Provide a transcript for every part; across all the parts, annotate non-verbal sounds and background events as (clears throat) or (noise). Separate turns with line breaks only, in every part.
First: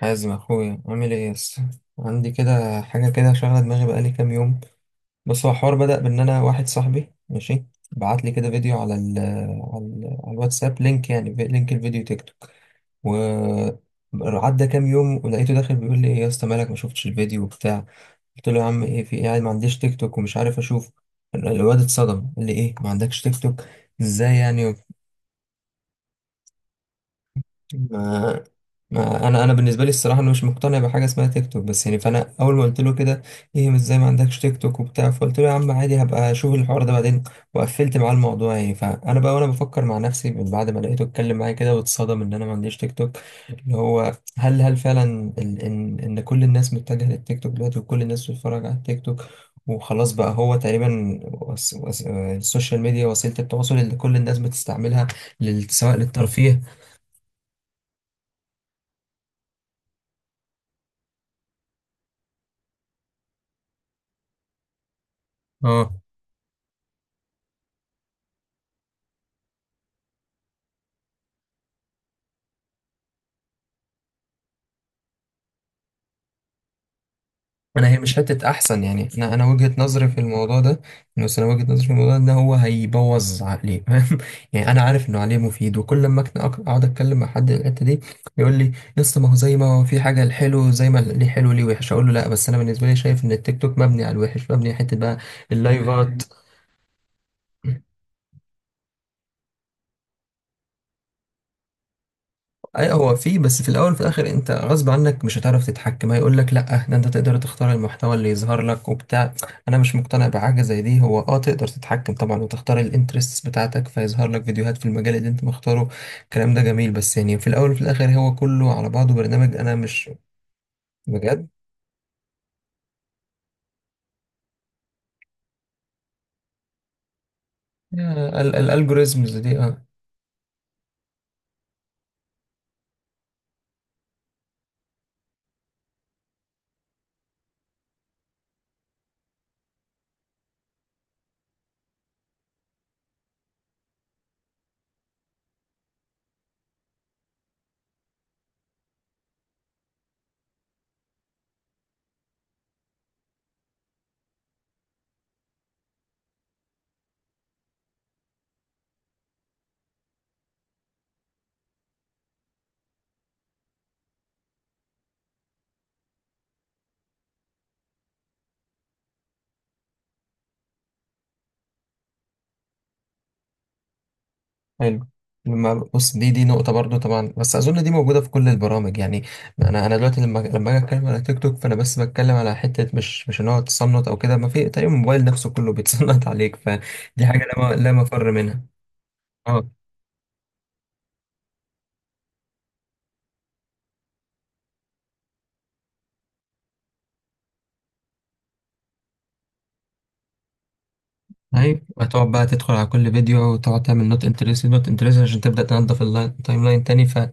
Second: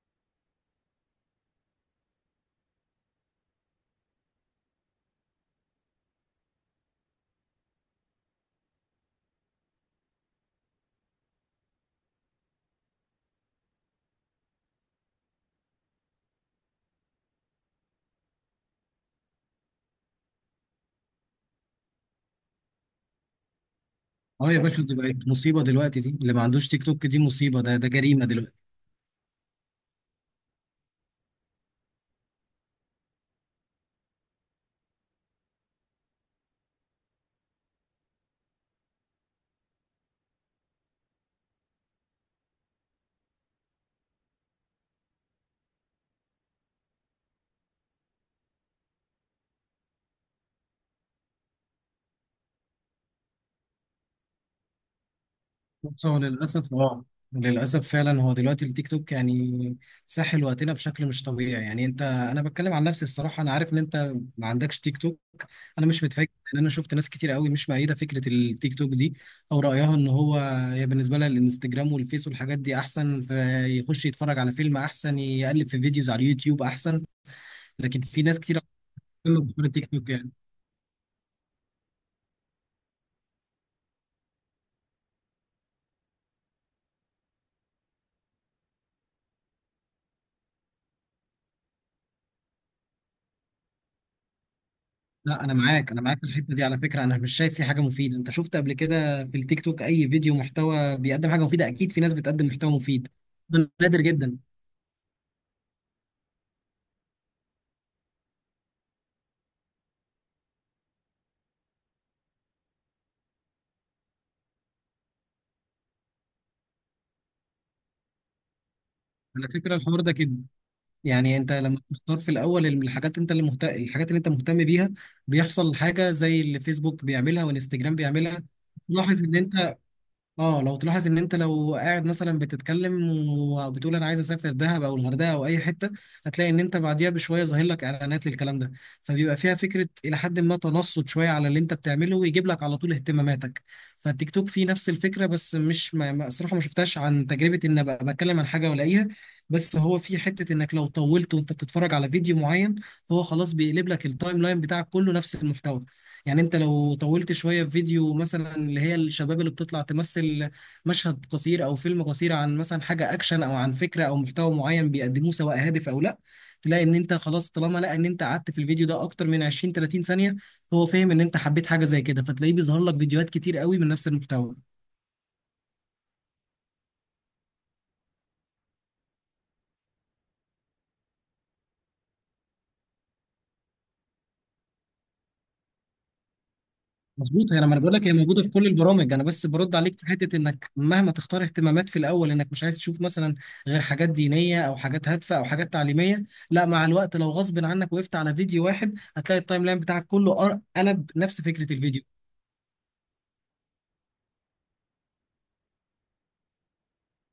حازم اخويا، عامل ايه يس؟ عندي كده حاجه كده شغله دماغي بقالي كام يوم. بس هو الحوار بدا بان انا واحد صاحبي ماشي بعت لي كده فيديو على الواتساب، لينك يعني لينك الفيديو تيك توك. و عدى كام يوم ولقيته داخل بيقول لي: ايه يا اسطى، مالك ما شفتش الفيديو وبتاع؟ قلت له: يا عم ايه، في ايه يعني، ما عنديش تيك توك ومش عارف اشوف. الواد اتصدم قال لي: ايه، ما عندكش تيك توك؟ ازاي
اه، يا
يعني؟
باشا، دي بقت مصيبة دلوقتي. دي اللي ما عندوش تيك توك دي مصيبة. ده جريمة
ما
دلوقتي.
ما انا بالنسبه لي الصراحه، انا مش مقتنع بحاجه اسمها تيك توك بس. يعني فانا اول ما قلت له كده: ايه، مش زي ما عندكش تيك توك وبتاع. فقلت له: يا عم عادي، هبقى اشوف الحوار ده بعدين. وقفلت معاه الموضوع يعني. فانا بقى وانا بفكر مع نفسي، من بعد ما لقيته اتكلم معايا كده واتصدم ان انا ما عنديش تيك توك، اللي هو هل فعلا ان كل الناس متجهه للتيك توك دلوقتي، وكل الناس بتتفرج على التيك توك، وخلاص بقى هو تقريبا وس... وس... آه، السوشيال ميديا وسيله التواصل اللي كل الناس بتستعملها، سواء
بص، هو
للترفيه.
للأسف، فعلا هو دلوقتي التيك توك يعني ساحل وقتنا بشكل مش طبيعي. يعني انا بتكلم عن نفسي. الصراحة انا عارف ان انت ما عندكش تيك توك. انا
اه،
مش متفاجئ لان انا شفت ناس كتير قوي مش مؤيدة فكرة التيك توك دي. او رأيها ان هي بالنسبة لها الانستجرام والفيس والحاجات دي احسن، فيخش يتفرج على فيلم احسن، يقلب في فيديوز على اليوتيوب احسن.
انا هي
لكن
مش
في ناس
حته
كتير قوي
احسن يعني. انا
بتتكلم عن
وجهه
التيك
نظري
توك
في
يعني.
الموضوع ده. بس انا وجهه نظري في الموضوع ده ان هو هيبوظ عقلي (laughs) فاهم؟ يعني انا عارف انه عليه مفيد، وكل ما اقعد اتكلم مع حد الحته دي يقول لي: لسه ما هو زي ما هو، في حاجه الحلو، زي ما ليه حلو ليه وحش. اقول له: لا، بس انا بالنسبه لي شايف ان التيك توك مبني على الوحش، مبني على حته بقى.
لا، انا معاك
اللايفات
في الحته دي. على فكره انا مش شايف في حاجه مفيده. انت شفت قبل كده في التيك توك اي فيديو محتوى بيقدم حاجه مفيده؟ اكيد في ناس بتقدم محتوى
اي
مفيد،
هو فيه. بس في
ده
الاول وفي
نادر
الاخر
جدا.
انت غصب عنك مش هتعرف تتحكم. هيقول لك: لا ده انت تقدر تختار المحتوى اللي يظهر لك وبتاع. انا مش مقتنع بحاجه زي دي. هو اه، تقدر تتحكم طبعا وتختار الانترستس بتاعتك فيظهر لك فيديوهات في المجال اللي انت مختاره. الكلام ده جميل، بس يعني في الاول وفي الاخر هو كله على بعضه
على
برنامج، انا
فكره الحوار
مش.
ده كده، يعني
بجد.
انت لما بتختار في الاول الحاجات الحاجات اللي انت مهتم بيها، بيحصل حاجه زي اللي فيسبوك بيعملها وانستجرام بيعملها. تلاحظ ان
الالجوريزمز دي،
انت
اه.
اه لو تلاحظ ان انت لو قاعد مثلا بتتكلم وبتقول انا عايز اسافر دهب او الغردقه او اي حته، هتلاقي ان انت بعديها بشويه ظاهر لك اعلانات للكلام ده. فبيبقى فيها فكره الى حد ما تنصت شويه على اللي انت بتعمله ويجيب لك على طول اهتماماتك. فالتيك توك فيه نفس الفكره، بس مش الصراحه ما شفتهاش عن تجربه ان ابقى بتكلم عن حاجه والاقيها. بس هو في حته انك لو طولت وانت بتتفرج على فيديو معين، هو خلاص بيقلب لك التايم لاين بتاعك كله نفس المحتوى. يعني انت لو طولت شويه في فيديو، مثلا اللي هي الشباب اللي بتطلع تمثل مشهد قصير او فيلم قصير عن مثلا حاجه اكشن او عن فكره او محتوى معين بيقدموه سواء هادف او لا، تلاقي ان انت خلاص طالما لقى ان انت قعدت في الفيديو ده اكتر من 20 30 ثانيه، هو فاهم ان انت حبيت حاجه زي كده فتلاقيه بيظهر لك فيديوهات كتير قوي من نفس المحتوى.
حلو. لما بص، دي نقطة برضو طبعا، بس أظن دي موجودة في كل البرامج يعني. أنا دلوقتي لما أجي أتكلم على تيك توك، فأنا بس بتكلم على حتة، مش إن هو تصنت أو كده، ما في تقريبا الموبايل نفسه كله بيتصنت (laughs) عليك، فدي حاجة
مظبوط، يعني
لا
ما انا
م- لا
بقول لك هي
مفر
موجوده في
منها.
كل البرامج. انا بس
اه.
برد عليك في حته انك مهما تختار اهتمامات في الاول انك مش عايز تشوف مثلا غير حاجات دينيه او حاجات هادفه او حاجات تعليميه، لا مع الوقت لو غصب عنك وقفت على فيديو واحد هتلاقي التايم لاين بتاعك كله قلب نفس فكره
ايوه،
الفيديو.
هتقعد بقى تدخل على كل فيديو وتقعد تعمل نوت انترست نوت انترست عشان تبدا تنظف التايم لاين تاني. فليه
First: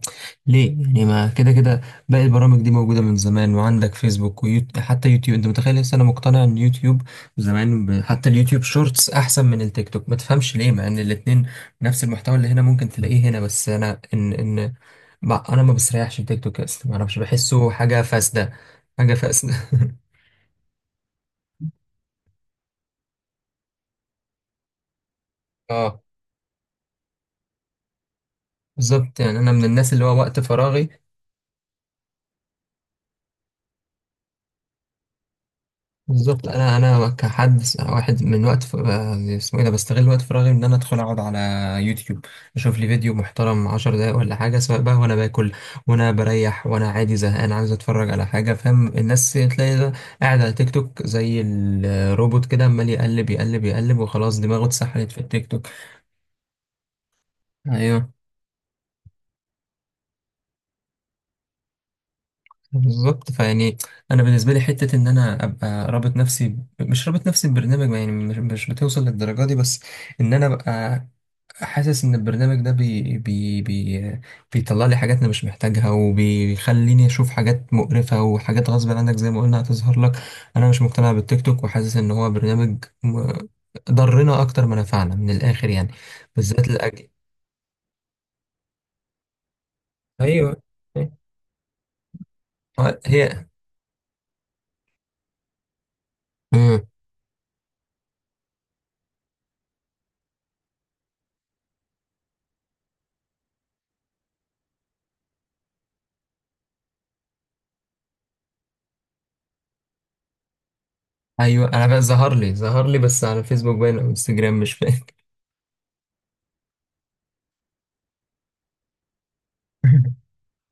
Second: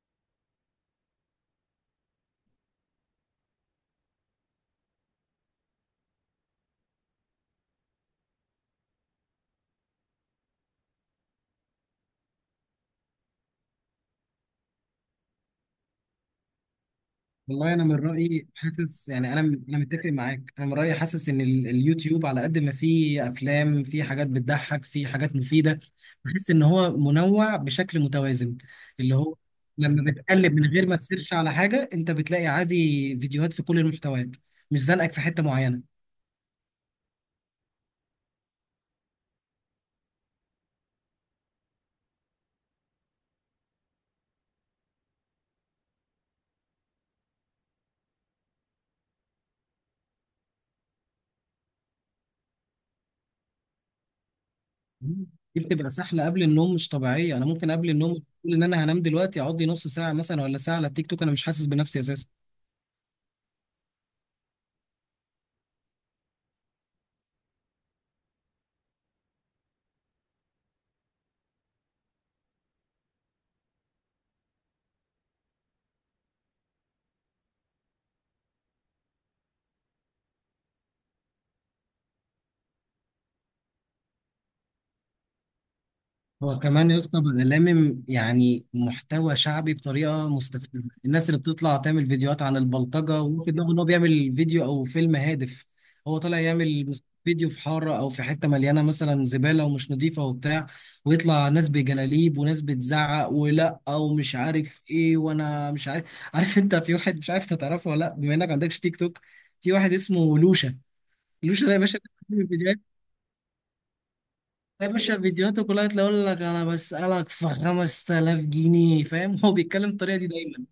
يعني، ما كده كده باقي البرامج دي موجوده من زمان، وعندك فيسبوك ويوتيوب. حتى يوتيوب انت متخيل، لسه انا مقتنع ان يوتيوب، حتى اليوتيوب شورتس احسن من التيك توك، ما تفهمش ليه، مع ان الاتنين نفس المحتوى اللي هنا ممكن تلاقيه هنا. بس انا ان ان ما... انا ما بستريحش التيك توك اصلا، ما اعرفش، بحسه
والله انا من
حاجه
رايي
فاسده.
حاسس،
حاجه
يعني انا،
فاسده
انا
(laughs)
متفق معاك. انا من رايي حاسس ان اليوتيوب على قد ما فيه افلام، فيه حاجات بتضحك، فيه حاجات مفيده.
اه.
بحس ان هو منوع بشكل متوازن. اللي
بالظبط
هو
يعني، انا من الناس اللي
لما
هو وقت
بتقلب من غير
فراغي.
ما تسيرش على حاجه، انت بتلاقي عادي فيديوهات في كل المحتويات، مش زنقك في حته معينه.
بالظبط، انا كحد واحد من وقت ف... آه، اسمه ايه ده، بستغل وقت فراغي ان انا ادخل اقعد على يوتيوب، اشوف لي فيديو محترم عشر دقايق ولا حاجه، سواء بقى وانا باكل وانا بريح وانا عادي زهقان عايز اتفرج على حاجه. فاهم؟ الناس تلاقي ده قاعد على تيك توك زي الروبوت كده، عمال يقلب يقلب يقلب، وخلاص دماغه اتسحلت في
مم.
التيك
دي
توك.
بتبقى سحله قبل النوم مش طبيعيه. انا ممكن قبل النوم
ايوه،
اقول ان انا هنام دلوقتي، اقعد لي نص ساعه مثلا ولا ساعه على التيك توك، انا مش حاسس بنفسي اساسا.
بالظبط. فيعني انا بالنسبه لي حته ان انا ابقى رابط نفسي مش رابط نفسي ببرنامج يعني، مش بتوصل للدرجه دي. بس ان انا ابقى حاسس ان البرنامج ده بي بي بي بيطلع لي حاجات انا مش محتاجها، وبيخليني اشوف حاجات مقرفة، وحاجات غصب عنك زي ما قلنا هتظهر لك. انا مش مقتنع بالتيك توك، وحاسس ان هو برنامج ضرنا اكتر ما نفعنا من الاخر يعني،
هو
بالذات
كمان يا
الاجل.
اسطى بقى يعني محتوى شعبي بطريقه
ايوه.
مستفزه. الناس اللي بتطلع تعمل فيديوهات عن البلطجه
هي.
وفي دماغه ان هو بيعمل فيديو او فيلم هادف. هو طالع
مم.
يعمل فيديو في حاره او في حته مليانه مثلا زباله ومش نظيفه وبتاع، ويطلع ناس بجلاليب وناس بتزعق ولا ومش عارف ايه. وانا مش عارف، عارف انت في واحد، مش عارف انت تعرفه ولا لا بما انك ما عندكش تيك توك. في واحد اسمه لوشا. لوشا
ايوه،
ده يا
انا
باشا
بقى ظهر لي بس، على فيسبوك باين او انستجرام مش
يا
فاكر
باشا فيديوهاته كلها تلاقي يقول لك انا بسألك في 5000 جنيه، فاهم؟ (laughs) هو بيتكلم بالطريقه دي
(laughs)
دايما.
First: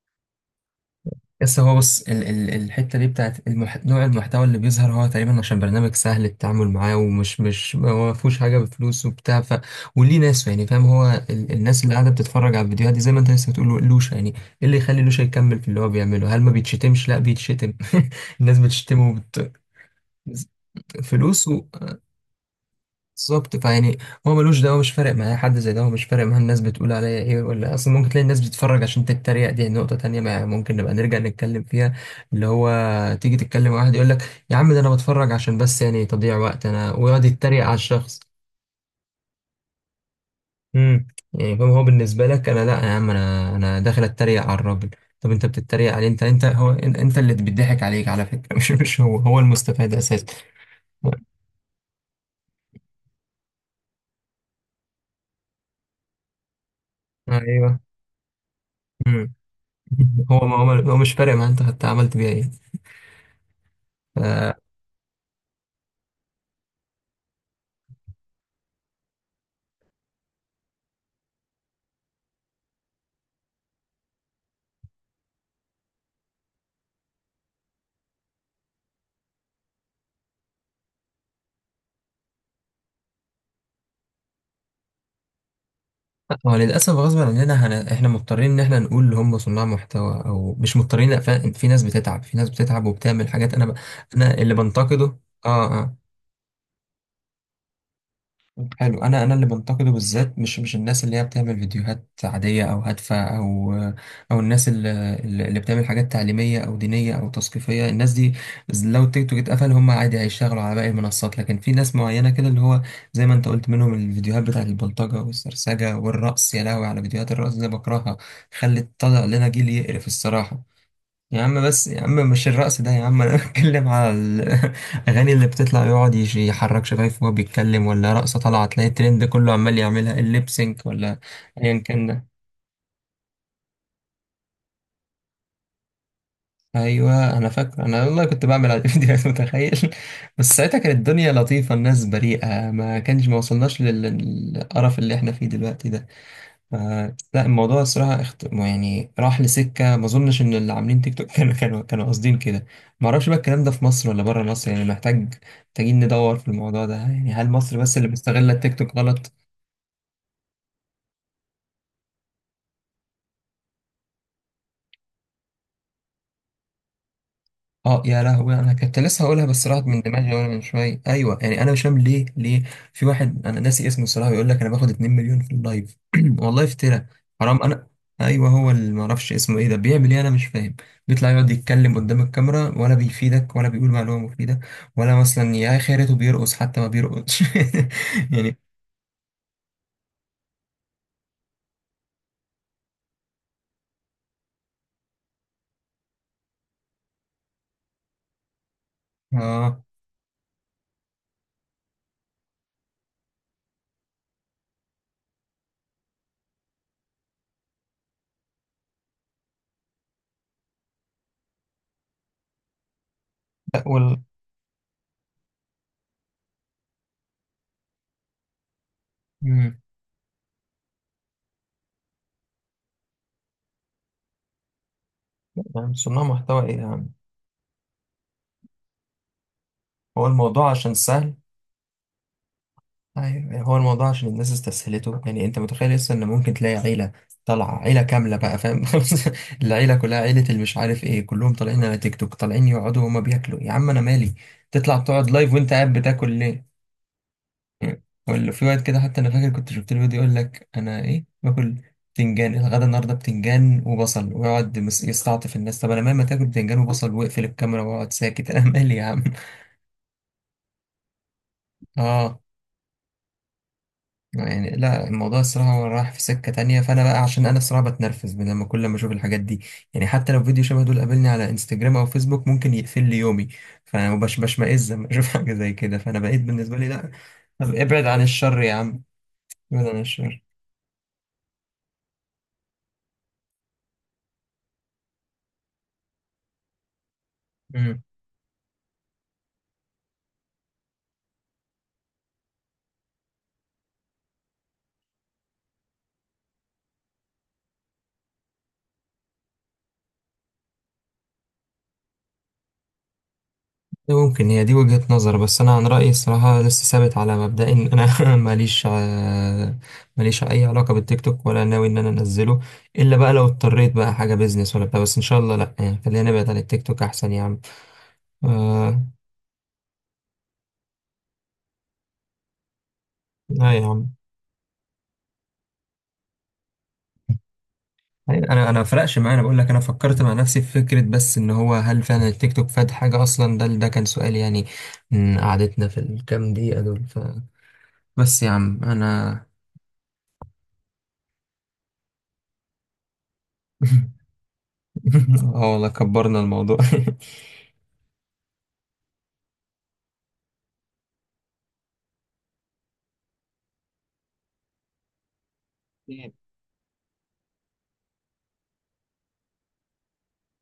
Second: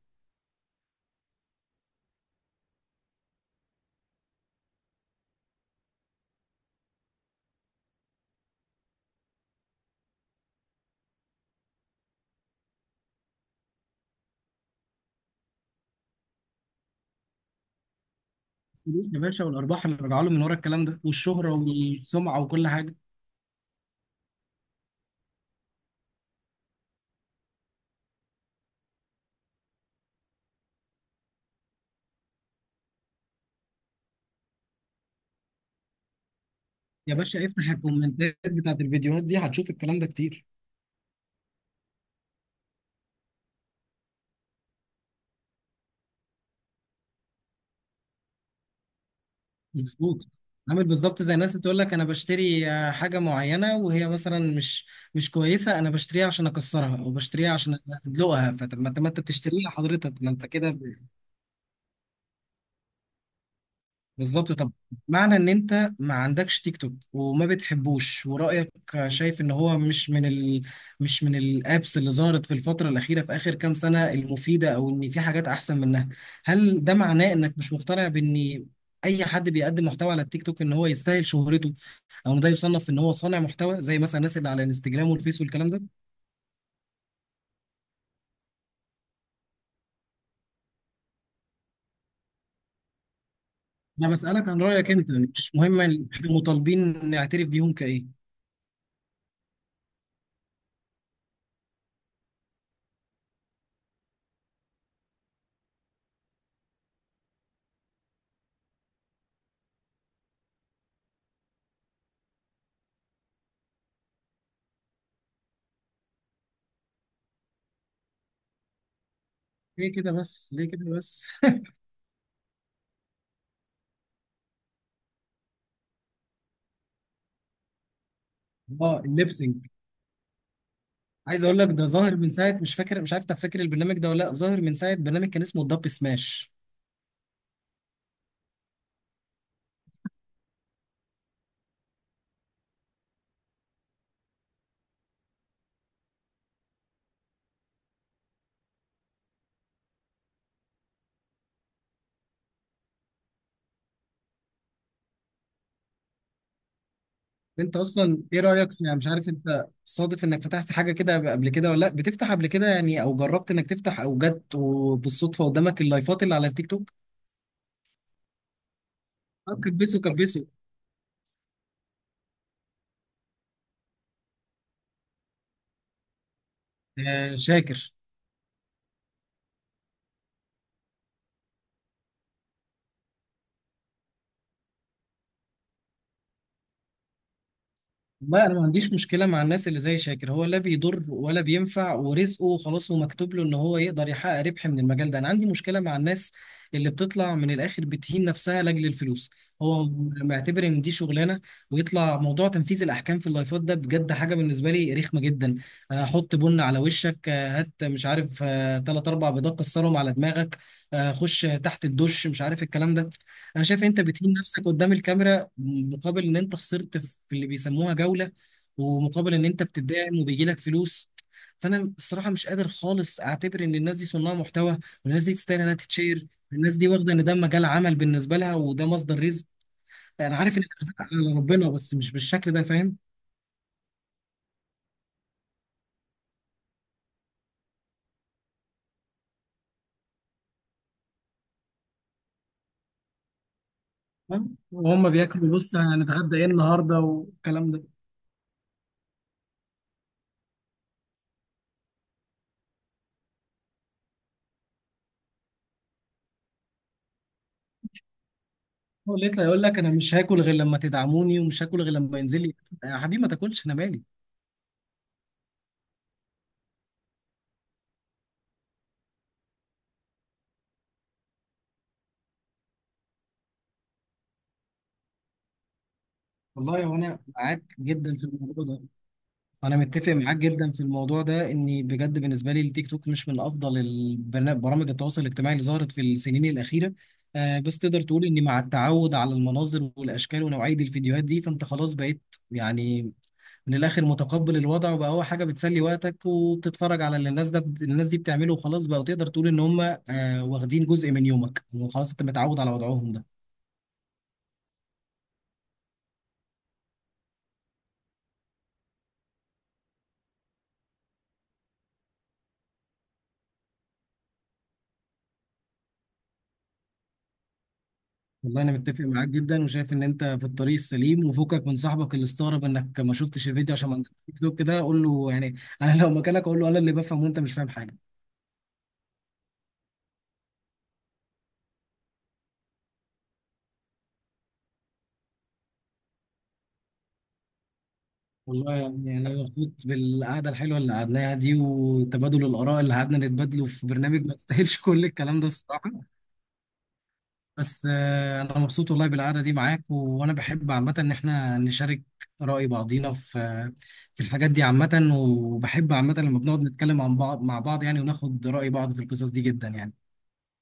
بس هو بص، ال الحتة دي بتاعت نوع المحتوى اللي بيظهر، هو تقريبا عشان برنامج سهل التعامل معاه، ومش مش هو ما فيهوش حاجة بفلوس وبتاع ف. وليه ناس، يعني فاهم؟ هو الناس اللي قاعدة بتتفرج على الفيديوهات دي، زي ما انت لسه بتقول لوشا، يعني ايه اللي يخلي لوشا يكمل في اللي هو بيعمله؟ هل ما بيتشتمش؟ لا، بيتشتم (laughs) الناس
الفلوس
بتشتمه
يا باشا، والارباح اللي راجعه له من ورا الكلام ده،
فلوس.
والشهره والسمعه وكل حاجه.
بالظبط، فيعني هو ملوش دعوه، مش فارق معاه. حد زي ده هو مش فارق معاه الناس بتقول عليا ايه، ولا اصلا ممكن تلاقي الناس بتتفرج عشان تتريق. دي نقطه تانية ما ممكن نبقى نرجع نتكلم فيها، اللي هو تيجي تتكلم مع واحد يقول لك: يا عم ده انا بتفرج عشان بس يعني تضييع وقت، انا،
يا
ويقعد
باشا
يتريق
افتح
على الشخص.
الكومنتات بتاعت الفيديوهات دي هتشوف الكلام ده كتير.
امم يعني فاهم؟ هو بالنسبه لك، انا لا يا عم، انا داخل اتريق على الراجل. طب انت بتتريق عليه؟ انت اللي بيضحك عليك على فكره (laughs) مش هو هو المستفاد اساسا.
مظبوط. عامل بالظبط زي الناس اللي تقول لك انا بشتري حاجه معينه وهي مثلا مش كويسه، انا بشتريها عشان اكسرها او بشتريها عشان
ايوه.
ادلقها. فطب، ما انت
امم
بتشتريها حضرتك،
(laughs)
ما
هو
انت
ما
كده
هو، هو مش فارق معاه انت حتى عملت بيها ايه.
بالظبط.
آه.
طب، معنى ان انت ما عندكش تيك توك وما بتحبوش ورأيك شايف ان هو مش من الابس اللي ظهرت في الفترة الأخيرة في آخر كام سنة المفيدة او ان في حاجات احسن منها، هل ده معناه انك مش مقتنع بان اي حد بيقدم محتوى على التيك توك ان هو يستاهل شهرته، او إن ده يصنف ان هو صانع محتوى زي مثلا الناس اللي على الانستجرام والفيس والكلام ده؟
هو للأسف غصب عننا، احنا مضطرين ان احنا نقول اللي هم صناع محتوى، او مش مضطرين، لأ، فعلا في ناس بتتعب، في ناس بتتعب وبتعمل حاجات. انا
انا
انا
بسألك
اللي
عن رأيك انت،
بنتقده.
مش
اه،
مهم
اه،
احنا مطالبين نعترف بيهم كايه.
حلو. انا اللي بنتقده بالذات، مش الناس اللي هي بتعمل فيديوهات عاديه او هادفه، او او الناس اللي بتعمل حاجات تعليميه او دينيه او تثقيفيه. الناس دي لو التيك توك اتقفل هم عادي هيشتغلوا على باقي المنصات. لكن في ناس معينه كده، اللي هو زي ما انت قلت منهم، الفيديوهات بتاعت البلطجه والسرسجه والرقص. يا لهوي على فيديوهات الرقص دي، بكرهها. خلت طلع لنا جيل
ليه
يقرف
كده بس
الصراحه.
ليه كده بس
يا عم
(laughs)
بس يا عم، مش الرقص ده يا عم، انا بتكلم على الاغاني (laughs) اللي بتطلع، يقعد يحرك شفايفه وهو بيتكلم، ولا رقصه طالعه تلاقي
اه،
الترند كله
الليبسينج.
عمال يعملها الليبسينك ولا
عايز اقول لك
ايا
ده
كان
ظاهر
ده.
من ساعه، مش فاكر، مش عارف انت فاكر البرنامج ده ولا لا، ظاهر من ساعه برنامج كان اسمه الدب سماش.
ايوه، انا فاكر، انا والله كنت بعمل على الفيديوهات (laughs) متخيل؟ بس ساعتها كانت الدنيا لطيفه، الناس بريئه، ما كانش، ما وصلناش للقرف اللي احنا فيه دلوقتي ده. ف- لا، الموضوع الصراحة يعني راح لسكة ما اظنش ان اللي عاملين تيك توك (laughs) كانوا قاصدين كده. ما اعرفش بقى الكلام ده في مصر ولا بره مصر يعني. محتاجين ندور في الموضوع ده يعني، هل
انت
مصر بس اللي
اصلا ايه
مستغلة
رايك
التيك
في، يعني
توك
مش عارف
غلط؟
انت صادف انك فتحت حاجه كده قبل كده ولا لا، بتفتح قبل كده يعني، او جربت انك تفتح، او جت وبالصدفه قدامك اللايفات اللي على التيك توك؟
اه يا لهوي، انا كنت لسه هقولها بس راحت من
كبسوا
دماغي
كبسوا
وانا من شويه. ايوه يعني انا مش فاهم ليه. في واحد انا ناسي اسمه الصراحه، بيقول لك انا باخد 2 مليون في اللايف (clears throat) والله افترى
آه،
حرام. انا
شاكر.
ايوه، هو اللي ما اعرفش اسمه ايه ده، بيعمل ايه انا مش فاهم، بيطلع يقعد يتكلم قدام الكاميرا، ولا بيفيدك ولا بيقول معلومه مفيده، ولا مثلا يا خيرته بيرقص، حتى ما بيرقصش (laughs)
والله انا
يعني
ما عنديش مشكله مع الناس اللي زي شاكر، هو لا بيضر ولا بينفع ورزقه خلاص ومكتوب له ان هو يقدر يحقق ربح من المجال ده. انا عندي مشكله مع الناس اللي بتطلع من الاخر بتهين نفسها لاجل الفلوس.
اه،
هو معتبر ان دي شغلانه. ويطلع موضوع تنفيذ الاحكام في اللايفات ده بجد حاجه بالنسبه لي رخمه جدا. حط بن على وشك، هات مش عارف ثلاث اربع بيضات كسرهم على دماغك، خش تحت الدش، مش عارف الكلام ده. انا
لا
شايف انت بتهين نفسك قدام الكاميرا مقابل ان انت خسرت في اللي بيسموها جولة، ومقابل ان انت
مم.
بتدعم وبيجي لك فلوس. فانا الصراحة مش قادر خالص اعتبر ان الناس دي صناع محتوى والناس دي تستاهل انها
يعني صناع
تتشير.
محتوى ايه
الناس
يا
دي
عم؟
واخدة ان ده مجال عمل بالنسبة لها وده مصدر رزق.
هو
انا عارف ان
الموضوع عشان
الرزق على
سهل.
ربنا بس مش بالشكل ده، فاهم
أيوة. يعني هو الموضوع عشان الناس استسهلته. يعني انت متخيل لسه ان ممكن تلاقي عيلة طالعة، عيلة كاملة بقى، فاهم؟ (laughs) العيلة كلها، عيلة اللي مش عارف ايه، كلهم طالعين على تيك توك، طالعين يقعدوا وهما بياكلوا. يا عم انا مالي،
فاهم؟
تطلع
وهم
تقعد لايف
بياكلوا
وانت
بص
قاعد بتاكل
هنتغدى ايه
ليه؟
النهارده والكلام ده.
ولا في وقت كده حتى، انا فاكر كنت شفت له فيديو يقول لك: انا ايه باكل؟ بتنجان الغدا النهارده، بتنجان وبصل، ويقعد يستعطف الناس. طب انا مهما تاكل بتنجان وبصل، واقفل الكاميرا واقعد ساكت (laughs) انا مالي يا
هو
عم.
لقيت يقول لك انا مش هاكل غير لما تدعموني، ومش هاكل
(laughs)
غير لما
اه.
ينزل لي. يا حبيبي ما تاكلش، انا مالي.
يعني لا، الموضوع الصراحة هو رايح في سكة تانية. فأنا بقى، عشان أنا الصراحة بتنرفز من لما، كل ما أشوف الحاجات دي يعني، حتى لو فيديو شبه دول قابلني على انستجرام أو فيسبوك ممكن يقفل لي يومي. فأنا بشمئز لما أشوف (laughs) حاجة زي كده. فأنا بقيت بالنسبة
والله
لي
هو
لا،
انا
طب
معاك
ابعد
جدا
عن
في
الشر
الموضوع
يا
ده.
عم،
انا
ابعد عن
متفق معاك
الشر.
جدا في الموضوع ده، اني بجد بالنسبه لي التيك توك مش من افضل برامج التواصل الاجتماعي اللي ظهرت في السنين الاخيره. بس تقدر
مم.
تقول اني مع التعود على المناظر والاشكال ونوعيه الفيديوهات دي فانت خلاص بقيت يعني من الاخر متقبل الوضع، وبقى هو حاجه بتسلي وقتك وبتتفرج على اللي الناس ده الناس دي بتعمله، وخلاص بقى تقدر تقول ان هم واخدين جزء من يومك وخلاص انت متعود على وضعهم ده.
ممكن هي دي وجهة نظر، بس أنا عن رأيي الصراحة لسه ثابت على مبدأي إن أنا (laughs) ماليش أي علاقة بالتيك توك، ولا ناوي إن أنا أنزله، إلا بقى لو اضطريت بقى حاجة بيزنس ولا بتاع. بس إن شاء الله لأ يعني، خلينا نبعد عن التيك توك أحسن يا عم.
والله انا متفق
آه.
معاك جدا، وشايف ان انت في الطريق السليم، وفكك من صاحبك اللي استغرب انك ما شفتش
لا
الفيديو
يا
عشان ما
عم،
عندكش تيك توك. كده قول له يعني (laughs) انا لو مكانك اقول له انا اللي بفهم وانت مش فاهم حاجه.
انا ما فرقش معايا، انا بقول لك انا فكرت مع نفسي في فكره بس، ان هو هل فعلا التيك توك فاد حاجه اصلا؟ ده كان سؤال يعني، من قعدتنا في الكام دقيقه دول بس يا
والله
عم
يعني انا
انا
مبسوط بالقعده الحلوه اللي قعدناها دي وتبادل الاراء اللي قعدنا نتبادله في
(laughs)
برنامج ما يستاهلش (laughs) كل الكلام ده
اه والله
الصراحه.
كبرنا الموضوع (laughs)
بس انا مبسوط والله بالقعده دي معاك، وانا بحب عامه ان احنا نشارك رأي بعضينا في الحاجات دي عامه، وبحب عامه لما بنقعد نتكلم عن بعض مع بعض يعني وناخد رأي بعض في القصص دي جدا يعني.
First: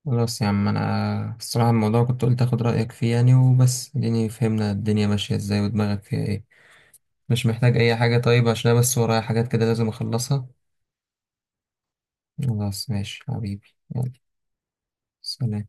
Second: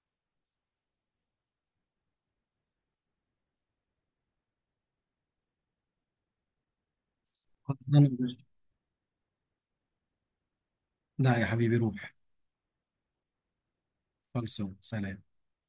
خلاص يا عم، انا الصراحه الموضوع كنت قلت اخد رايك فيه يعني وبس، اديني فهمنا الدنيا ماشيه ازاي ودماغك فيها ايه. مش محتاج اي
خلصانة يا
حاجه،
باشا.
طيب، عشان أنا بس ورايا حاجات كده لازم اخلصها.
لا يا حبيبي، روح.
خلاص ماشي حبيبي، يلا،
خلصوا، سلام.
سلام.